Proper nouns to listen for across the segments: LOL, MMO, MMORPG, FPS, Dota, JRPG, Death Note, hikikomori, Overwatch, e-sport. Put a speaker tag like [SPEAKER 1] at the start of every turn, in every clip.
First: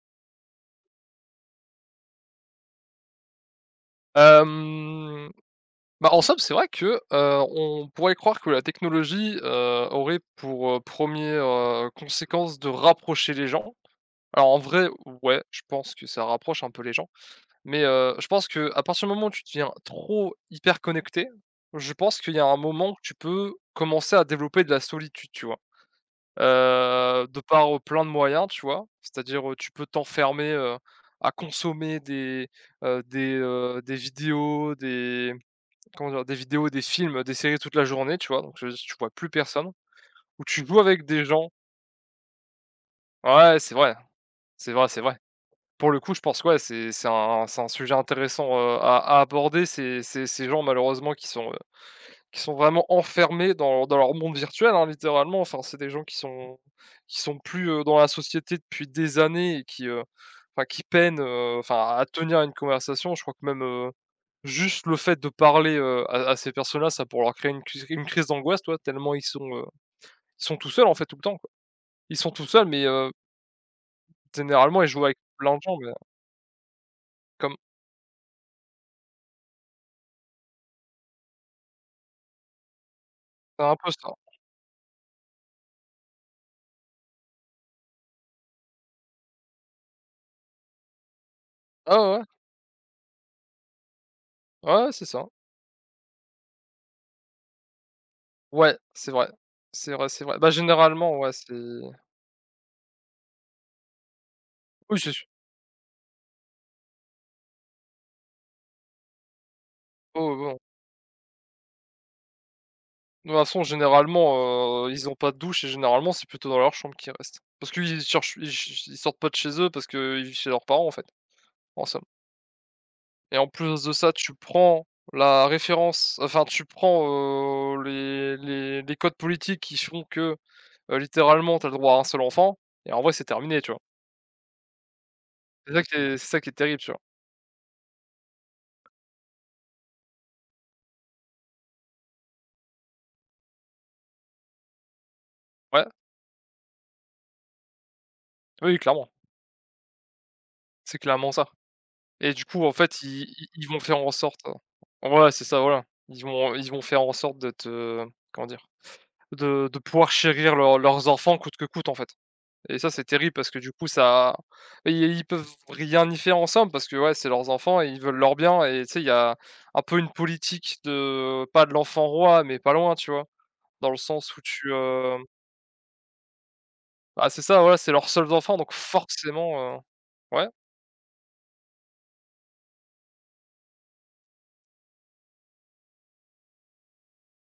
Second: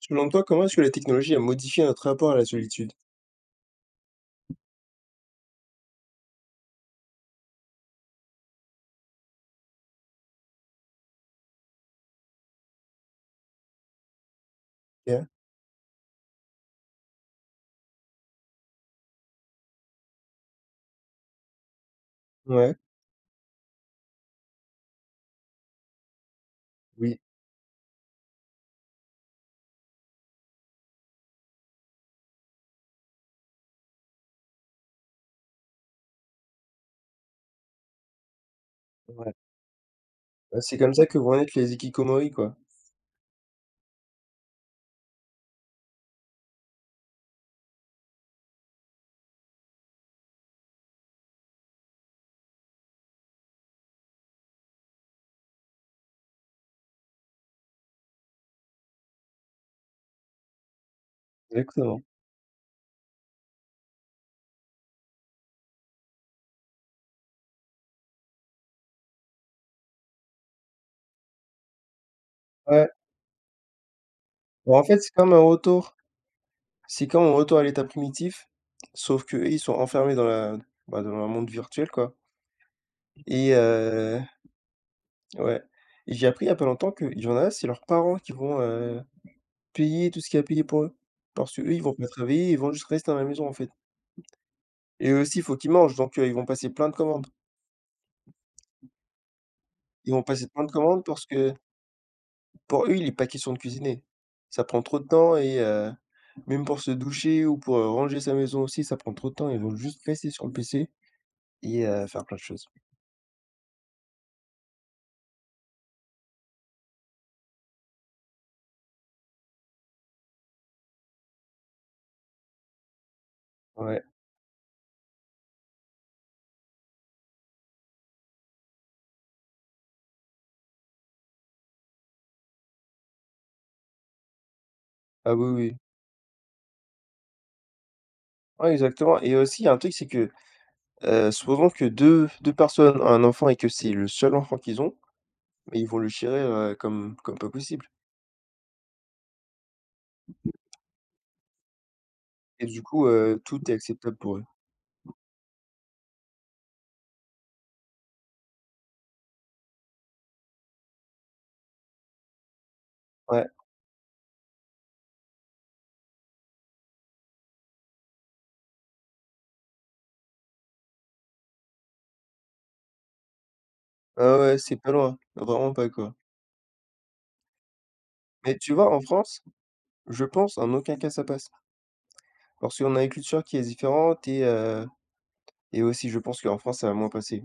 [SPEAKER 1] Selon toi, comment est-ce que la technologie a modifié notre rapport à la solitude?
[SPEAKER 2] Hem, bah, en somme, c'est vrai que, on pourrait croire que la technologie, aurait pour 1er conséquence de rapprocher les gens. Alors en vrai,
[SPEAKER 1] OK.
[SPEAKER 2] ouais, je pense que ça rapproche un peu les gens, mais, je pense que à partir du moment où tu deviens trop hyper connecté, je pense qu'il y a un
[SPEAKER 1] Ouais,
[SPEAKER 2] moment que tu peux commencer à développer de la solitude, tu vois?
[SPEAKER 1] oui,
[SPEAKER 2] De par, plein de moyens, tu vois? C'est-à-dire, tu peux t'enfermer, à consommer des vidéos, des Comment dire? Des vidéos, des films, des séries toute la journée, tu vois? Donc je veux dire, tu vois plus
[SPEAKER 1] ouais.
[SPEAKER 2] personne, ou
[SPEAKER 1] Bah,
[SPEAKER 2] tu
[SPEAKER 1] c'est
[SPEAKER 2] joues
[SPEAKER 1] comme
[SPEAKER 2] avec
[SPEAKER 1] ça que
[SPEAKER 2] des
[SPEAKER 1] vont
[SPEAKER 2] gens.
[SPEAKER 1] naître les hikikomori, quoi.
[SPEAKER 2] Ouais, c'est vrai, c'est vrai, c'est vrai. Pour le coup, je pense que ouais, c'est un sujet intéressant, à aborder, ces gens malheureusement qui sont vraiment enfermés dans leur monde virtuel, hein, littéralement. Enfin, c'est des gens qui sont plus, dans la société depuis des années et qui peinent, enfin à
[SPEAKER 1] Exactement.
[SPEAKER 2] tenir une conversation. Je crois que même, juste le fait de parler, à ces personnes-là, ça pourrait leur créer une crise d'angoisse, toi. Tellement ils sont tout seuls, en fait, tout le temps, quoi. Ils sont tout seuls, mais,
[SPEAKER 1] Ouais. Bah,
[SPEAKER 2] généralement,
[SPEAKER 1] en
[SPEAKER 2] ils
[SPEAKER 1] fait,
[SPEAKER 2] jouent
[SPEAKER 1] c'est
[SPEAKER 2] avec
[SPEAKER 1] comme un
[SPEAKER 2] plein de gens, mais
[SPEAKER 1] retour c'est comme un
[SPEAKER 2] comme
[SPEAKER 1] retour à l'état primitif, sauf qu'eux, ils sont enfermés dans la bah, dans un monde virtuel, quoi. Et
[SPEAKER 2] c'est un peu ça.
[SPEAKER 1] ouais, et j'ai appris il y a pas longtemps qu'il y en a, c'est leurs parents qui vont, payer tout ce qu'il y a à payer pour eux. Parce que eux, ils vont
[SPEAKER 2] Ah
[SPEAKER 1] pas
[SPEAKER 2] ouais, ouais.
[SPEAKER 1] travailler, ils vont juste rester à la maison, en fait.
[SPEAKER 2] Ouais, ouais, c'est
[SPEAKER 1] Et eux
[SPEAKER 2] ça.
[SPEAKER 1] aussi, il faut qu'ils mangent, donc ils vont passer plein de commandes.
[SPEAKER 2] Ouais, c'est vrai. C'est vrai,
[SPEAKER 1] Ils vont
[SPEAKER 2] c'est vrai.
[SPEAKER 1] passer
[SPEAKER 2] Bah,
[SPEAKER 1] plein de commandes
[SPEAKER 2] généralement,
[SPEAKER 1] parce
[SPEAKER 2] ouais, c'est
[SPEAKER 1] que pour eux, il est pas question de cuisiner. Ça prend trop
[SPEAKER 2] oui,
[SPEAKER 1] de
[SPEAKER 2] c'est su
[SPEAKER 1] temps et même pour se doucher ou pour, ranger sa maison aussi, ça prend trop de temps. Ils vont juste rester
[SPEAKER 2] oh,
[SPEAKER 1] sur
[SPEAKER 2] ouais,
[SPEAKER 1] le
[SPEAKER 2] ouais.
[SPEAKER 1] PC et faire plein de choses.
[SPEAKER 2] De toute façon, généralement, ils ont pas de douche et généralement, c'est plutôt dans leur chambre qu'ils restent. Parce qu'ils cherchent ils sortent pas de chez eux parce qu'ils vivent chez leurs parents, en fait, en somme. Et en plus de
[SPEAKER 1] Ouais.
[SPEAKER 2] ça, tu prends tu prends, les codes politiques qui font que, littéralement, t'as le droit à un seul enfant et en vrai, c'est terminé, tu vois?
[SPEAKER 1] Ah oui,
[SPEAKER 2] C'est
[SPEAKER 1] oui.
[SPEAKER 2] ça qui est c'est ça qui est terrible, tu vois?
[SPEAKER 1] Ouais, exactement, et aussi, il y a un truc, c'est que, supposons que deux personnes ont un enfant et que c'est le seul enfant qu'ils ont, mais
[SPEAKER 2] Ouais,
[SPEAKER 1] ils vont le chérir, comme pas possible
[SPEAKER 2] oui, clairement, c'est clairement ça. Et du coup,
[SPEAKER 1] et
[SPEAKER 2] en
[SPEAKER 1] du
[SPEAKER 2] fait,
[SPEAKER 1] coup,
[SPEAKER 2] ils ils
[SPEAKER 1] tout
[SPEAKER 2] ils
[SPEAKER 1] est
[SPEAKER 2] vont faire en
[SPEAKER 1] acceptable pour
[SPEAKER 2] sorte,
[SPEAKER 1] eux.
[SPEAKER 2] voilà, c'est ça, voilà. Ils vont faire en sorte de te, comment dire? De pouvoir chérir leurs enfants coûte que coûte, en fait. Et ça, c'est terrible
[SPEAKER 1] Ouais.
[SPEAKER 2] parce que du coup, ça, ils peuvent rien y faire ensemble parce que, ouais, c'est leurs enfants et ils veulent leur bien, et tu sais, il y a un peu une politique de pas de l'enfant roi, mais pas loin, tu vois? Dans le sens
[SPEAKER 1] Ouais,
[SPEAKER 2] où
[SPEAKER 1] ouais, c'est pas loin, vraiment pas, quoi.
[SPEAKER 2] bah, c'est ça, voilà, c'est leurs seuls enfants
[SPEAKER 1] Mais
[SPEAKER 2] donc
[SPEAKER 1] tu vois, en France,
[SPEAKER 2] forcément,
[SPEAKER 1] je
[SPEAKER 2] ouais,
[SPEAKER 1] pense en aucun cas ça passe, parce qu'on a une culture qui est différente et aussi je pense qu'en France ça va moins passer.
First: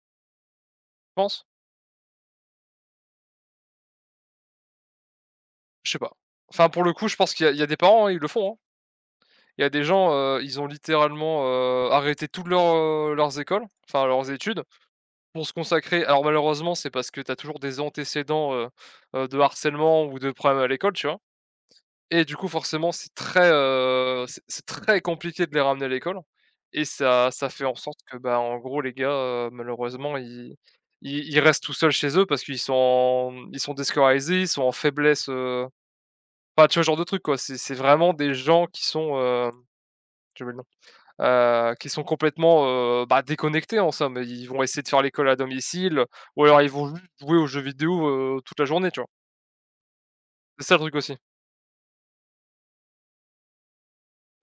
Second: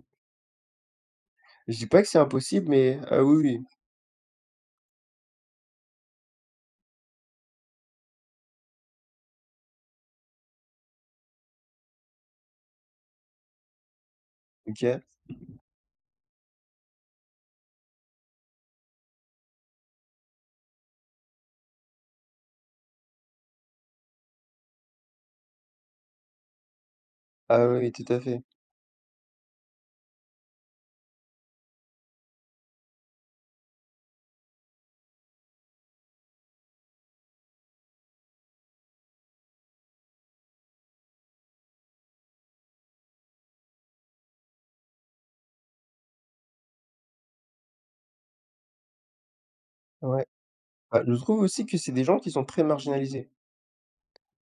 [SPEAKER 2] pense
[SPEAKER 1] Je dis pas que c'est impossible, mais ah oui, oui,
[SPEAKER 2] je sais pas. Enfin, pour le coup, je pense qu'il y a des parents, hein, ils le font, hein. Il y a des gens, ils ont littéralement, arrêté toutes leurs écoles, enfin leurs études.
[SPEAKER 1] OK.
[SPEAKER 2] Pour se consacrer, alors malheureusement, c'est parce que tu as toujours des antécédents, de harcèlement ou de problèmes à l'école, tu vois? Et du coup, forcément, c'est très compliqué de les ramener à l'école, et ça fait
[SPEAKER 1] Ah
[SPEAKER 2] en
[SPEAKER 1] oui, oui,
[SPEAKER 2] sorte
[SPEAKER 1] tout
[SPEAKER 2] que,
[SPEAKER 1] à
[SPEAKER 2] bah,
[SPEAKER 1] fait.
[SPEAKER 2] en gros, les gars, malheureusement, ils restent tout seuls chez eux parce qu'ils sont déscolarisés, ils sont en faiblesse, enfin, tu vois, ce genre de truc, quoi. C'est vraiment des gens qui sont, j'ai le nom. Qui sont complètement, bah, déconnectés en somme. Ils vont essayer de faire l'école à domicile, ou alors ils vont juste jouer aux jeux vidéo, toute la journée, tu vois?
[SPEAKER 1] Ouais.
[SPEAKER 2] C'est ça le truc
[SPEAKER 1] Bah, je
[SPEAKER 2] aussi.
[SPEAKER 1] trouve aussi que c'est des gens qui sont très marginalisés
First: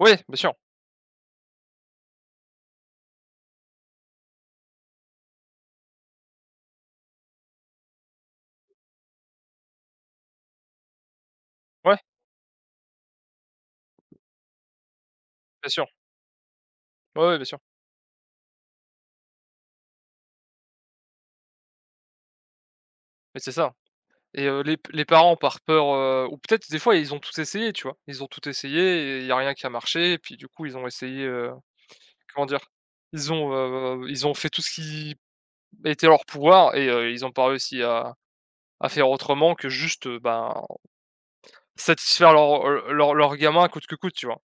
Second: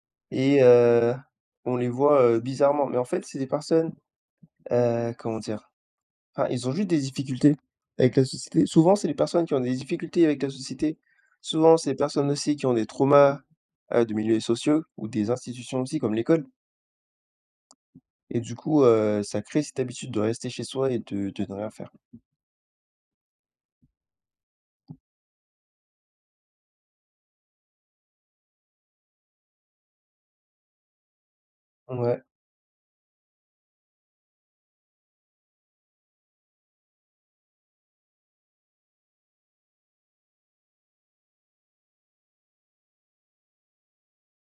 [SPEAKER 2] Oui, bien sûr.
[SPEAKER 1] et on les voit, bizarrement, mais en fait, c'est des personnes, comment dire? Enfin, ils ont juste des difficultés avec la société. Souvent, c'est les personnes qui ont des difficultés avec la société. Souvent, c'est les
[SPEAKER 2] Ouais,
[SPEAKER 1] personnes aussi qui ont des traumas, de milieux sociaux ou des
[SPEAKER 2] bien
[SPEAKER 1] institutions
[SPEAKER 2] sûr.
[SPEAKER 1] aussi comme l'école.
[SPEAKER 2] Ouais, ouais, bien sûr.
[SPEAKER 1] Et du coup, ça crée cette habitude de rester chez soi et de ne rien faire.
[SPEAKER 2] Mais c'est ça. Et les parents par peur, ou peut-être des fois ils ont tout essayé, tu vois? Ils ont tout essayé et il y a rien qui a marché et puis du coup ils ont essayé,
[SPEAKER 1] Ouais,
[SPEAKER 2] comment dire? Ils ont fait tout ce qui était en leur pouvoir et ils ont pas réussi à faire autrement que juste, satisfaire leur gamin coûte que coûte, tu vois?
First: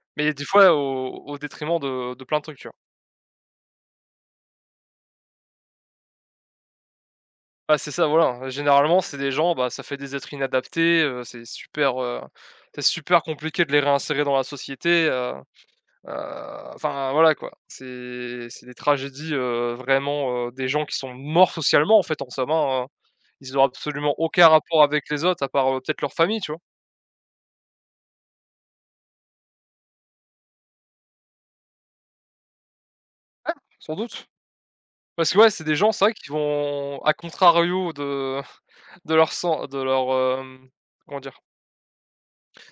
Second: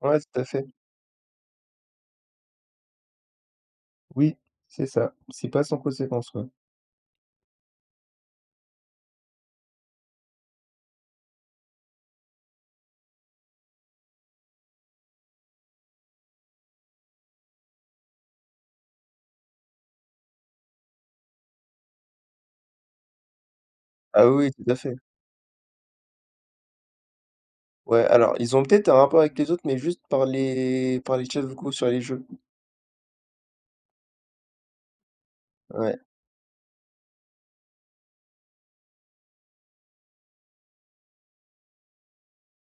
[SPEAKER 1] ouais,
[SPEAKER 2] Mais
[SPEAKER 1] tout
[SPEAKER 2] des
[SPEAKER 1] à fait.
[SPEAKER 2] fois au détriment de plein de trucs, tu vois?
[SPEAKER 1] Oui, c'est ça. C'est pas sans conséquence, ouais.
[SPEAKER 2] Bah, c'est ça, voilà, généralement, c'est des gens, bah, ça fait des êtres inadaptés, c'est super compliqué de les réinsérer dans la société, heu, enfin, voilà, quoi. C'est des tragédies, vraiment, des gens qui sont morts socialement, en fait, en somme, hein, ils ont absolument
[SPEAKER 1] Ah oui,
[SPEAKER 2] aucun
[SPEAKER 1] oui, tout à
[SPEAKER 2] rapport
[SPEAKER 1] fait.
[SPEAKER 2] avec les autres à part, peut-être leur famille, tu vois?
[SPEAKER 1] Ouais, alors ils ont peut-être un rapport avec les autres, mais juste par les chats vocaux sur les jeux.
[SPEAKER 2] Ouais, sans doute. Parce que ouais, c'est des gens,
[SPEAKER 1] Ouais,
[SPEAKER 2] c'est vrai, qui vont à contrario de de leur san de leur, hem, comment dire?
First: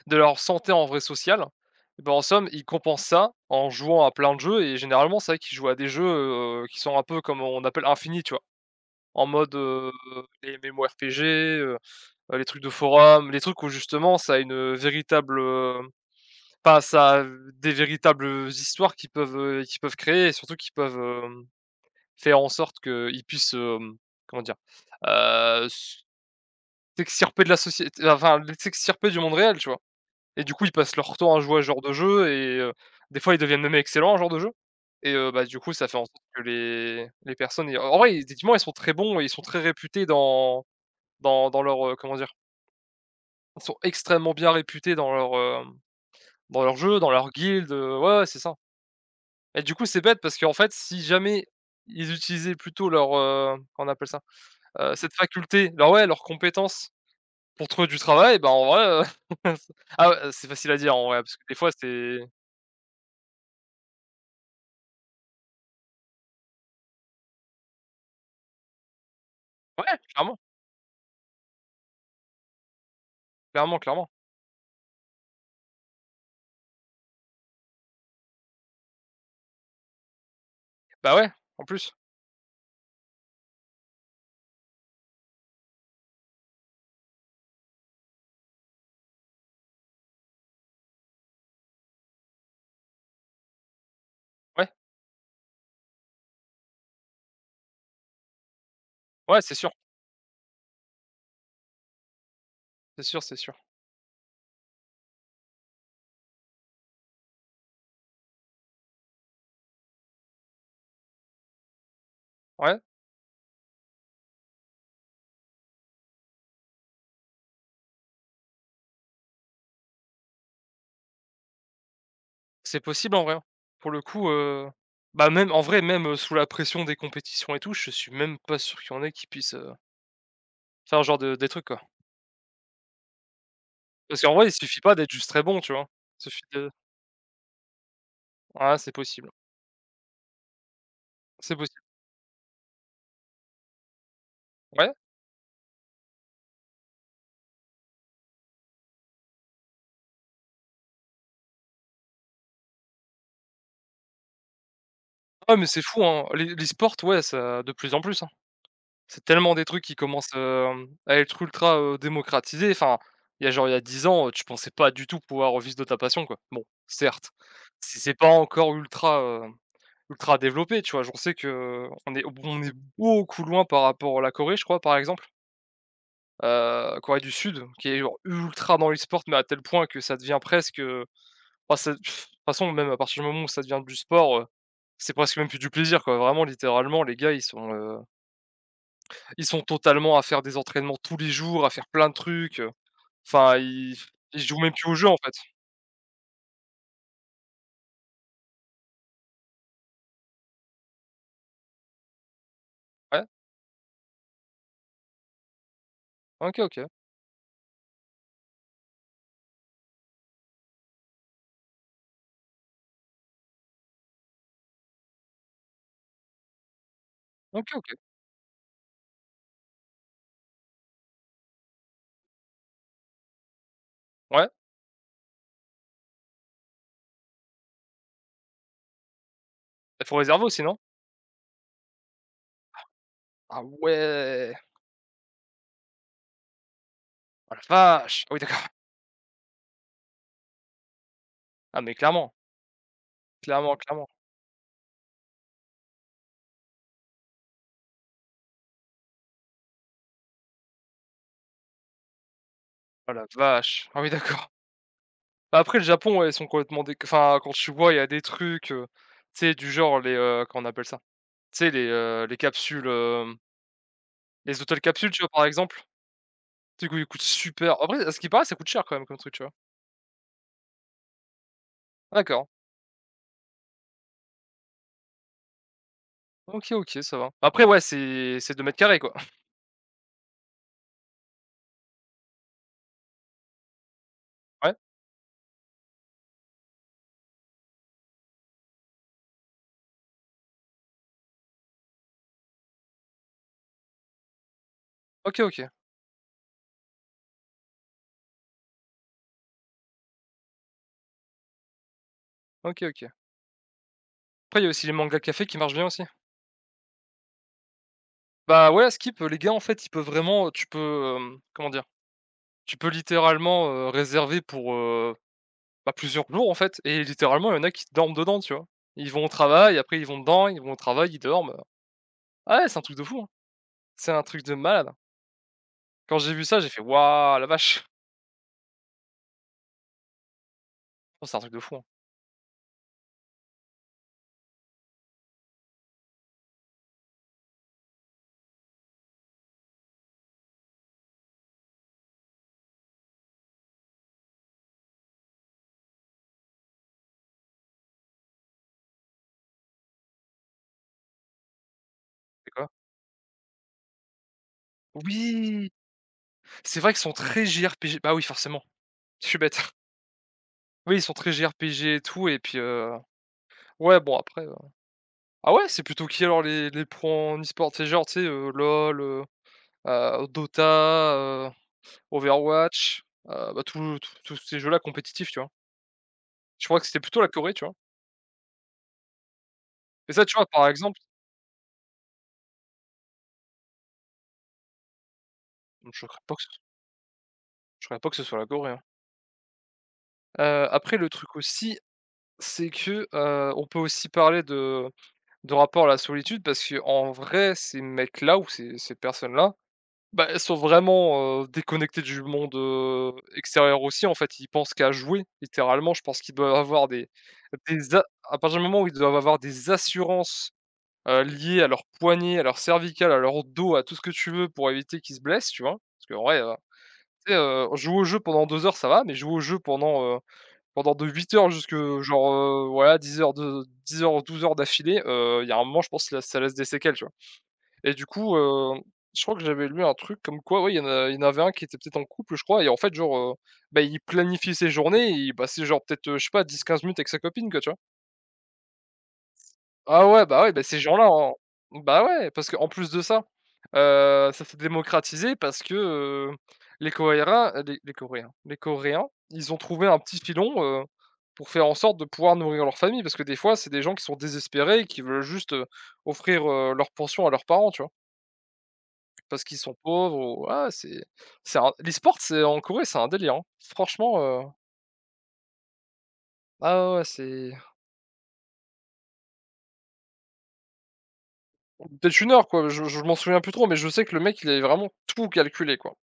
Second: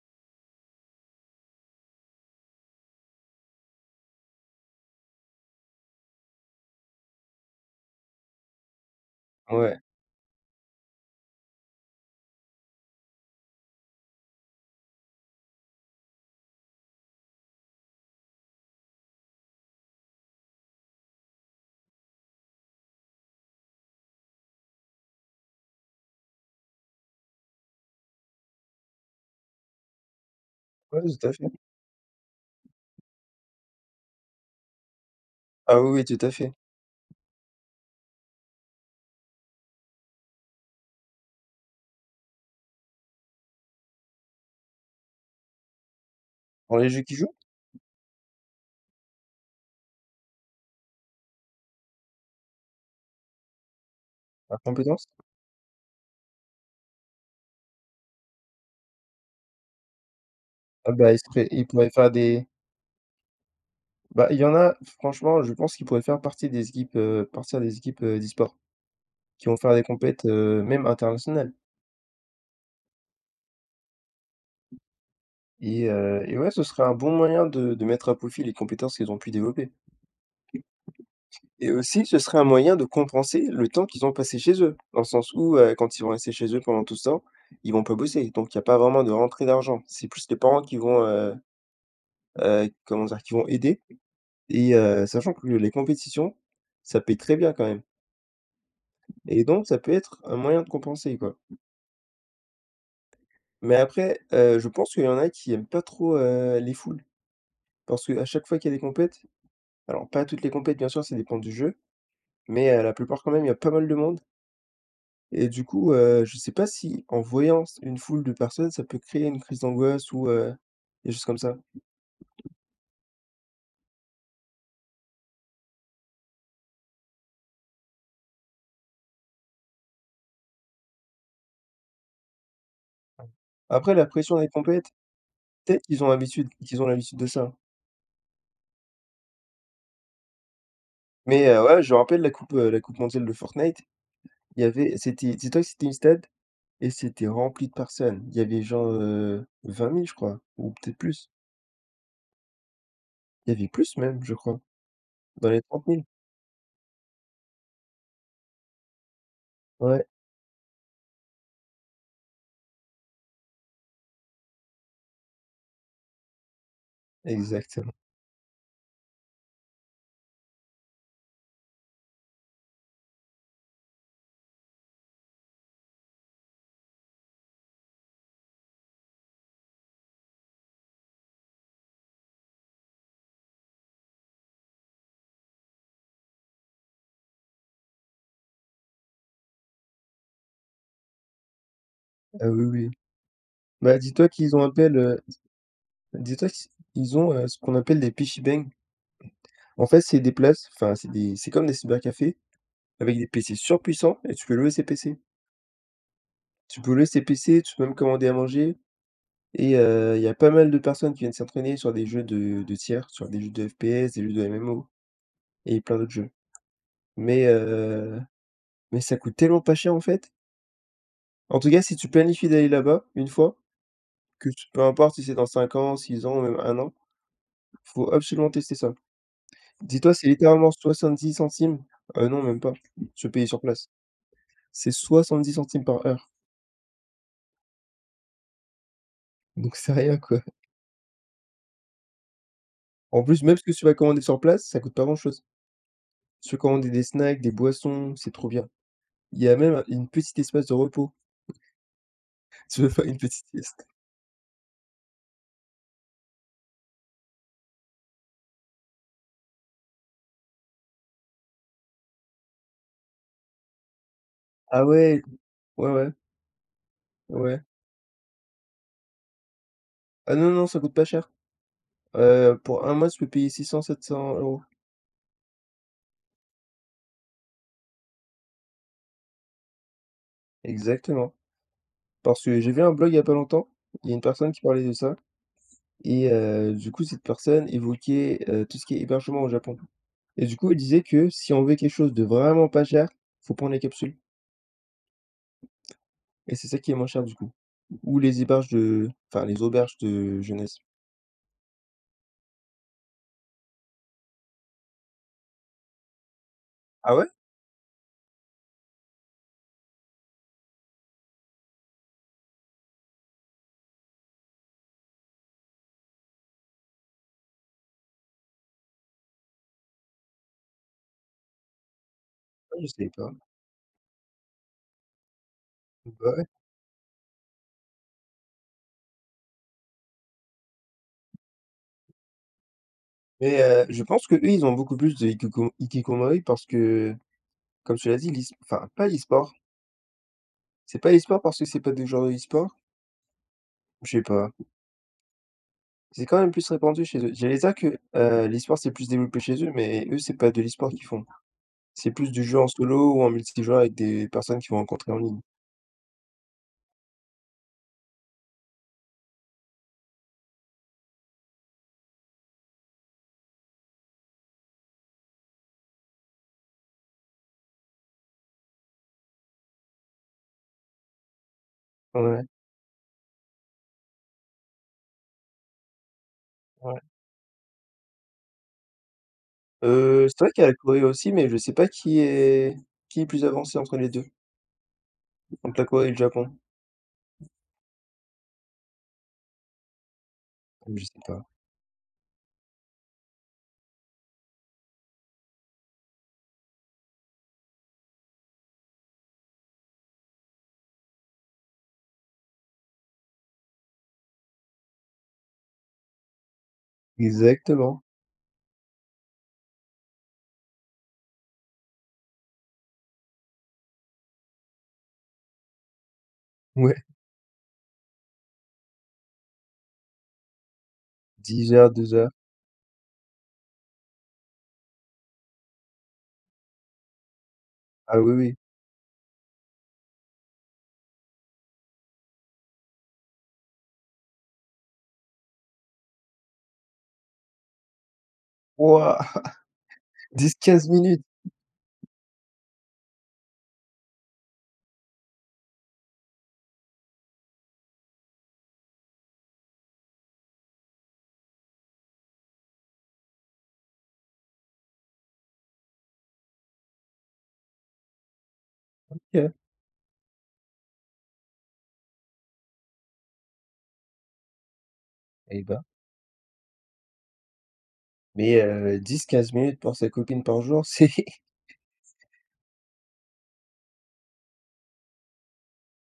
[SPEAKER 2] De leur santé en vrai sociale, et ben, en somme, ils compensent ça en jouant à plein de jeux et généralement, c'est vrai qu'ils jouent à des jeux, qui sont un peu comme on appelle infinis, tu vois? En mode,
[SPEAKER 1] ouais,
[SPEAKER 2] les MMORPG, les trucs de forum, les trucs où justement ça a des véritables histoires qui peuvent créer, et surtout qui peuvent faire en sorte qu'ils puissent, comment dire? Heu, s S'extirper de la société, enfin, s'extirper du monde réel, tu vois? Et du coup, ils passent
[SPEAKER 1] ouais,
[SPEAKER 2] leur
[SPEAKER 1] tout à
[SPEAKER 2] temps à
[SPEAKER 1] fait.
[SPEAKER 2] jouer à ce genre de jeu et des fois, ils deviennent même excellents à ce genre de jeu. Et bah, du coup,
[SPEAKER 1] Ah
[SPEAKER 2] ça
[SPEAKER 1] oui,
[SPEAKER 2] fait
[SPEAKER 1] oui,
[SPEAKER 2] en sorte
[SPEAKER 1] tout à
[SPEAKER 2] que
[SPEAKER 1] fait.
[SPEAKER 2] les personnes, et en vrai, effectivement, ils sont très bons et ils sont très réputés dans dans leur, comment dire? Ils sont extrêmement bien réputés dans hem, leur
[SPEAKER 1] Dans les
[SPEAKER 2] jeu,
[SPEAKER 1] jeux
[SPEAKER 2] dans
[SPEAKER 1] qu'ils
[SPEAKER 2] leur
[SPEAKER 1] jouent?
[SPEAKER 2] guilde, ouais, ouais, c'est ça. Et du coup, c'est bête parce qu'en fait, si jamais ils utilisaient plutôt leur, comment on appelle ça?
[SPEAKER 1] Par compétence?
[SPEAKER 2] Cette faculté, leur ouais, leur compétence pour trouver du travail, bah, en vrai, c'est ah ouais, c'est facile à
[SPEAKER 1] Ah
[SPEAKER 2] dire en
[SPEAKER 1] bah,
[SPEAKER 2] vrai, parce que des
[SPEAKER 1] ils
[SPEAKER 2] fois
[SPEAKER 1] pourraient faire
[SPEAKER 2] c'est
[SPEAKER 1] des. Bah, il y en a, franchement, je pense qu'ils pourraient faire partie des équipes, partir des équipes, d'e-sport qui vont faire des
[SPEAKER 2] ouais,
[SPEAKER 1] compètes,
[SPEAKER 2] clairement,
[SPEAKER 1] même internationales.
[SPEAKER 2] clairement, clairement.
[SPEAKER 1] Et ouais, ce serait un bon moyen de mettre à profit les compétences qu'ils ont pu développer,
[SPEAKER 2] Bah, ouais, en
[SPEAKER 1] et
[SPEAKER 2] plus,
[SPEAKER 1] aussi, ce serait un moyen de compenser le temps qu'ils ont passé chez eux. Dans le sens où, quand ils vont rester chez eux pendant tout ce temps, ils vont pas bosser, donc il y a pas vraiment de rentrée d'argent. C'est plus les parents qui vont, comment dire? Qui vont aider
[SPEAKER 2] ouais,
[SPEAKER 1] et sachant que les compétitions, ça paye très bien quand même,
[SPEAKER 2] ouais,
[SPEAKER 1] et
[SPEAKER 2] c'est
[SPEAKER 1] donc
[SPEAKER 2] sûr,
[SPEAKER 1] ça peut être un moyen de compenser, quoi.
[SPEAKER 2] c'est sûr, c'est sûr.
[SPEAKER 1] Mais après, je pense qu'il y en a qui aiment pas trop, les foules, parce qu'à chaque fois qu'il y a des compètes, alors pas toutes les compètes bien sûr, ça dépend du jeu. Mais
[SPEAKER 2] Ouais,
[SPEAKER 1] la plupart quand même, il y a pas mal de monde et du coup, je sais pas si en voyant s une foule de personnes, ça peut créer une crise d'angoisse ou des choses comme ça.
[SPEAKER 2] c'est possible en vrai, hein. Pour le coup, bah, même en vrai, même, sous la pression des compétitions et tout, je suis même pas sûr qu'il y en ait qui puissent, faire genre de des trucs, quoi.
[SPEAKER 1] Après la
[SPEAKER 2] Parce qu'en
[SPEAKER 1] pression
[SPEAKER 2] vrai,
[SPEAKER 1] des
[SPEAKER 2] il suffit pas
[SPEAKER 1] compètes,
[SPEAKER 2] d'être juste très bon, tu
[SPEAKER 1] peut-être
[SPEAKER 2] vois?
[SPEAKER 1] qu'ils ont
[SPEAKER 2] Il suffit
[SPEAKER 1] l'habitude
[SPEAKER 2] de
[SPEAKER 1] qu'ils ont l'habitude de ça.
[SPEAKER 2] Ouais, c'est possible,
[SPEAKER 1] Mais
[SPEAKER 2] c'est possible.
[SPEAKER 1] ouais, je me rappelle la coupe mondiale de Fortnite, il y
[SPEAKER 2] Ouais.
[SPEAKER 1] avait c'était dis-toi que c'était une stade et c'était rempli de personnes. Il y avait genre, 20 000 je crois ou peut-être plus. Il y avait plus même je crois, dans
[SPEAKER 2] Ouais,
[SPEAKER 1] les
[SPEAKER 2] mais c'est
[SPEAKER 1] 30 000.
[SPEAKER 2] fou, hein, l'e-sport, ouais, ça de plus en plus, hein. C'est tellement des trucs qui
[SPEAKER 1] Ouais,
[SPEAKER 2] commencent, à être ultra, démocratisés. Enfin, il y a genre, il y a 10 ans, tu pensais pas du tout pouvoir vivre de ta passion, quoi. Bon, certes,
[SPEAKER 1] exactement.
[SPEAKER 2] c'est pas encore ultra, ultra développé, tu vois? J'en sais que on est beaucoup loin par rapport à la Corée, je crois, par exemple. Corée du Sud, qui est genre ultra dans l'e-sport, mais à tel point que ça devient presque, bah, c'est de toute façon, même à partir du moment où ça devient du sport, c'est presque même plus du plaisir, quoi. Vraiment littéralement, les gars, ils sont totalement à faire des entraînements tous les jours, à faire plein de
[SPEAKER 1] Ah
[SPEAKER 2] trucs,
[SPEAKER 1] oui, oui.
[SPEAKER 2] enfin
[SPEAKER 1] Bah,
[SPEAKER 2] ils jouent même plus au jeu en fait.
[SPEAKER 1] dis-toi qu ils ont, ce qu'on appelle des piggybanks. En fait, c'est des places, enfin, c'est comme des cybercafés avec
[SPEAKER 2] Ouais?
[SPEAKER 1] des PC surpuissants et tu peux louer ces PC.
[SPEAKER 2] OK,
[SPEAKER 1] Tu
[SPEAKER 2] OK.
[SPEAKER 1] peux louer ces PC, tu peux même commander à manger et il y a pas mal de personnes qui viennent s'entraîner sur des jeux de tiers, sur des jeux de FPS, des jeux de MMO et plein d'autres jeux. Mais
[SPEAKER 2] OK, OK.
[SPEAKER 1] heu, mais ça coûte tellement pas cher, en fait. En tout cas, si tu planifies d'aller là-bas, une fois,
[SPEAKER 2] Ouais.
[SPEAKER 1] que tu peu importe si c'est dans 5 ans, 6 ans, même 1 an, faut absolument tester ça.
[SPEAKER 2] Il faut
[SPEAKER 1] Dis-toi, c'est
[SPEAKER 2] réserver aussi,
[SPEAKER 1] littéralement
[SPEAKER 2] non?
[SPEAKER 1] 70 centimes, non même pas, je payais sur
[SPEAKER 2] Ah
[SPEAKER 1] place.
[SPEAKER 2] ouais!
[SPEAKER 1] C'est 70 centimes par heure,
[SPEAKER 2] Oh la vache! Ah oui d'accord.
[SPEAKER 1] donc c'est rien, quoi.
[SPEAKER 2] Ah mais clairement,
[SPEAKER 1] En plus, même ce que
[SPEAKER 2] clairement,
[SPEAKER 1] tu vas
[SPEAKER 2] clairement.
[SPEAKER 1] commander sur place, ça coûte pas grand-chose. Tu peux commander des snacks, des boissons, c'est trop bien. Il y a même une petite espace de repos, tu veux faire
[SPEAKER 2] Oh
[SPEAKER 1] une
[SPEAKER 2] la
[SPEAKER 1] petite sieste.
[SPEAKER 2] vache! Ah oui d'accord. Bah, après le Japon, ouais, ils sont complètement déc enfin quand tu vois, il y a des trucs, tu sais du genre les, comment on appelle ça? Tu sais les hôtels
[SPEAKER 1] Ah
[SPEAKER 2] capsules, tu
[SPEAKER 1] ouais,
[SPEAKER 2] vois, par exemple?
[SPEAKER 1] ouais, ouais,
[SPEAKER 2] Tu sais, ils coûtent
[SPEAKER 1] ouais.
[SPEAKER 2] super après à ce qui paraît, ça coûte cher quand même comme truc, tu vois?
[SPEAKER 1] Ah non, non, ça coûte pas cher.
[SPEAKER 2] D'accord.
[SPEAKER 1] Pour un mois, tu peux payer 600, 700 euros.
[SPEAKER 2] OK, OK, ça va. Après, ouais, c'est 2 m² quoi.
[SPEAKER 1] Exactement, parce que j'ai vu un blog il y a pas longtemps, il y a une personne qui
[SPEAKER 2] Ouais.
[SPEAKER 1] parlait de ça et du coup, cette personne évoquait, tout ce qui est hébergement au Japon. Et du coup, il disait que si on veut quelque chose de vraiment pas cher, faut prendre les capsules
[SPEAKER 2] OK, OK.
[SPEAKER 1] et c'est ça qui est moins cher du coup. Ou les héberges de enfin les auberges de jeunesse.
[SPEAKER 2] OK, OK. Après, il y a aussi les mangas cafés qui marchent bien aussi.
[SPEAKER 1] Ah ouais?
[SPEAKER 2] Bah, ouais, Skip, les gars, en fait, ils peuvent vraiment, tu peux, comment dire? Tu peux littéralement, réserver pour, bah, plusieurs jours, en fait, et littéralement, il y en a qui dorment dedans, tu vois? Ils vont au travail, après ils vont dedans, ils vont au travail, ils dorment. Ah ouais,
[SPEAKER 1] Ah,
[SPEAKER 2] c'est un
[SPEAKER 1] je
[SPEAKER 2] truc de
[SPEAKER 1] savais
[SPEAKER 2] fou, hein.
[SPEAKER 1] pas.
[SPEAKER 2] C'est un truc de malade. Quand
[SPEAKER 1] Bah,
[SPEAKER 2] j'ai vu
[SPEAKER 1] ouais.
[SPEAKER 2] ça, j'ai fait: «Waouh, la vache!» Oh, c'est un truc de fou, hein.
[SPEAKER 1] Mais, je pense que eux, ils ont beaucoup plus de Ikiko hikikomori parce que, comme tu l'as dit, l'es enfin pas l'e-sport. C'est pas l'e-sport parce que c'est pas des joueurs de e-sport? Je sais pas. C'est quand même plus répandu chez eux. J'allais dire que, l'e-sport, c'est plus développé chez eux, mais eux, c'est pas de l'e-sport qu'ils font. C'est plus du
[SPEAKER 2] C'est
[SPEAKER 1] jeu
[SPEAKER 2] quoi?
[SPEAKER 1] en solo ou en multijoueur avec des personnes qu'ils vont rencontrer en ligne.
[SPEAKER 2] Oui! C'est vrai qu'ils sont très JRPG. Bah oui, forcément, je suis bête. Oui, ils sont très JRPG et tout et puis, ouais, bon après, ah ouais, c'est plutôt qui alors les pros en e-sport? C'est genre, tu sais, LOL, Dota,
[SPEAKER 1] Ouais,
[SPEAKER 2] Overwatch, bah, tous ces jeux-là compétitifs, tu vois? Je crois que c'était
[SPEAKER 1] ouais.
[SPEAKER 2] plutôt la Corée, tu vois? Et ça, tu
[SPEAKER 1] C'est
[SPEAKER 2] vois,
[SPEAKER 1] vrai qu'il y
[SPEAKER 2] par
[SPEAKER 1] a la
[SPEAKER 2] exemple,
[SPEAKER 1] Corée aussi, mais je sais pas qui est plus avancé entre les deux, entre la
[SPEAKER 2] je
[SPEAKER 1] Corée et le
[SPEAKER 2] crois pas que ce
[SPEAKER 1] Japon.
[SPEAKER 2] je crois pas que ce soit la Corée, hein. Après
[SPEAKER 1] Je
[SPEAKER 2] le
[SPEAKER 1] sais
[SPEAKER 2] truc
[SPEAKER 1] pas.
[SPEAKER 2] aussi, c'est que, on peut aussi parler de rapport à la solitude parce que en vrai, ces mecs-là ou ces personnes-là, bah, elles sont vraiment, déconnectées du monde, extérieur aussi, en fait. Ils pensent qu'à jouer, littéralement. Je pense qu'ils doivent avoir des a
[SPEAKER 1] Exactement,
[SPEAKER 2] à partir du moment où ils doivent avoir des assurances, liées à leur poignet à leur cervicales, à leur dos, à tout ce que tu veux pour éviter qu'ils se blessent, tu vois? Parce qu'en vrai,
[SPEAKER 1] ouais,
[SPEAKER 2] tu sais, jouer au jeu pendant 2 heures, ça va, mais jouer au jeu pendant, de 8 heures
[SPEAKER 1] 10
[SPEAKER 2] jusque
[SPEAKER 1] heures, 12 heures.
[SPEAKER 2] genre, voilà, 10 heures, 12 heures d'affilée, il y a un moment, je pense que ça laisse des séquelles, tu vois? Et du
[SPEAKER 1] Ah oui,
[SPEAKER 2] coup,
[SPEAKER 1] oui.
[SPEAKER 2] je crois que j'avais lu un truc comme quoi, ouais, il y en avait un qui était peut-être en couple, je crois et en fait, genre, bah, il planifie ses journées et il passait genre peut-être, je sais pas 10, 15 minutes avec sa copine quoi, tu vois?
[SPEAKER 1] Waouh!
[SPEAKER 2] Ah ouais,
[SPEAKER 1] dix
[SPEAKER 2] bah, ces
[SPEAKER 1] quinze
[SPEAKER 2] gens-là
[SPEAKER 1] minutes,
[SPEAKER 2] en bah, ouais, parce qu'en plus de ça, ça s'est démocratisé parce que, les coréens les coréens, ils ont trouvé un petit filon, pour faire en sorte de pouvoir nourrir leur famille parce que des fois, c'est des gens qui sont désespérés et qui veulent juste, offrir, leur pension à leurs parents, tu vois? Parce
[SPEAKER 1] OK.
[SPEAKER 2] qu'ils sont pauvres ou ah c'est un l'e-sport c'est en Corée, c'est un délire, hein. Franchement,
[SPEAKER 1] Eh ben,
[SPEAKER 2] ah ouais, ouais, c'est
[SPEAKER 1] mais 10-15 minutes pour sa copine par jour, c'est
[SPEAKER 2] peut-être 1 heure quoi, je m'en souviens plus trop, mais je sais que le mec, il avait vraiment tout calculé quoi.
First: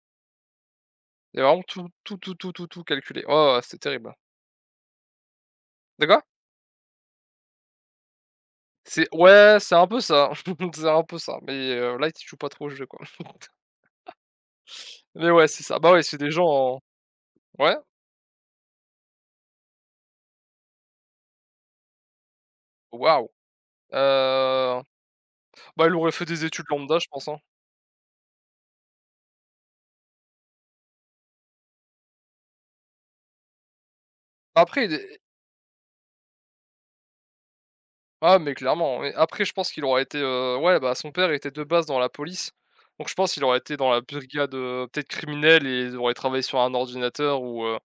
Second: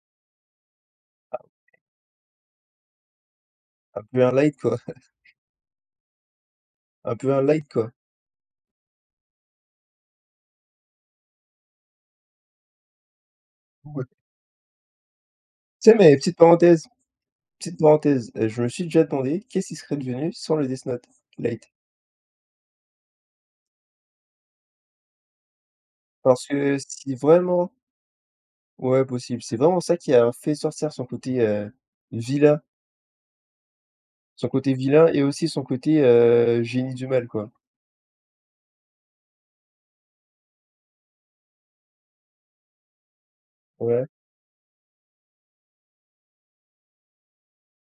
[SPEAKER 2] Il avait vraiment tout tout tout tout tout tout calculé. Oh, c'est terrible,
[SPEAKER 1] un
[SPEAKER 2] d'accord.
[SPEAKER 1] peu un light, quoi, un peu un light, quoi.
[SPEAKER 2] C'est ouais, c'est un peu ça, c'est un peu ça, mais là, tu joues pas trop au jeu quoi.
[SPEAKER 1] Ouais.
[SPEAKER 2] Mais ouais, c'est ça. Bah
[SPEAKER 1] Tu sais,
[SPEAKER 2] ouais,
[SPEAKER 1] mais
[SPEAKER 2] c'est des gens en- ouais?
[SPEAKER 1] petite parenthèse, je me suis déjà demandé qu'est-ce qui serait devenu sans le Death Note, Light?
[SPEAKER 2] Waouh! Heu, bah, il aurait fait des
[SPEAKER 1] Parce
[SPEAKER 2] études
[SPEAKER 1] que
[SPEAKER 2] lambda, je
[SPEAKER 1] si
[SPEAKER 2] pense, hein.
[SPEAKER 1] vraiment. Ouais, possible. C'est vraiment ça qui a fait sortir vilain son côté
[SPEAKER 2] Après, il
[SPEAKER 1] vilain
[SPEAKER 2] est
[SPEAKER 1] et aussi son côté, génie du mal, quoi.
[SPEAKER 2] ah mais clairement, mais après je pense qu'il aurait été, ouais, bah, son père était de base dans la police, donc je pense qu'il aurait été dans la
[SPEAKER 1] Ouais,
[SPEAKER 2] brigade, peut-être criminelle et il aurait travaillé sur un ordinateur ou, heu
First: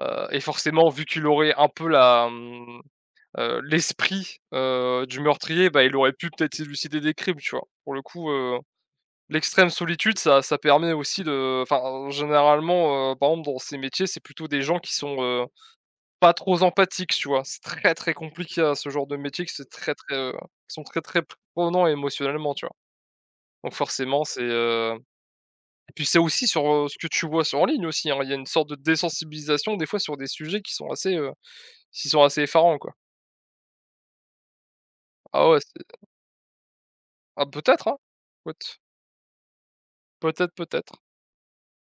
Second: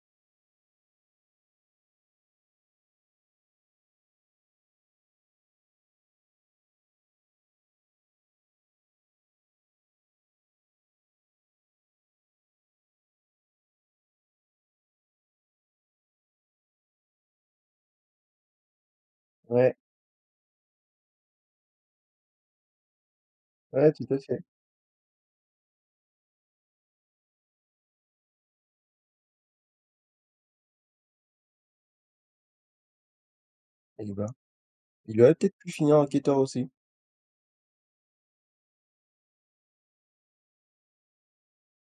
[SPEAKER 2] heu et forcément vu qu'il aurait un peu la, mmh, l'esprit, du meurtrier, bah, il aurait pu peut-être élucider des crimes, tu vois? Pour le coup, l'extrême solitude ça permet aussi de enfin, généralement, par exemple dans ces métiers, c'est plutôt des gens qui sont, pas trop empathique, tu vois? C'est très, très compliqué à ce genre de métier que c'est
[SPEAKER 1] ouais,
[SPEAKER 2] très, très, ils sont très, très prenants émotionnellement, tu vois? Donc
[SPEAKER 1] ouais, tout à
[SPEAKER 2] forcément, c'est,
[SPEAKER 1] fait
[SPEAKER 2] et puis c'est aussi sur, ce que tu vois sur en ligne aussi, hein. Il y a une sorte de désensibilisation des fois sur des sujets qui sont assez effarants, quoi.
[SPEAKER 1] et bah, il aurait
[SPEAKER 2] Ah
[SPEAKER 1] peut-être
[SPEAKER 2] ouais,
[SPEAKER 1] pu
[SPEAKER 2] c'est
[SPEAKER 1] finir enquêteur aussi.
[SPEAKER 2] ah peut-être, hein? peut peut-être, peut-être.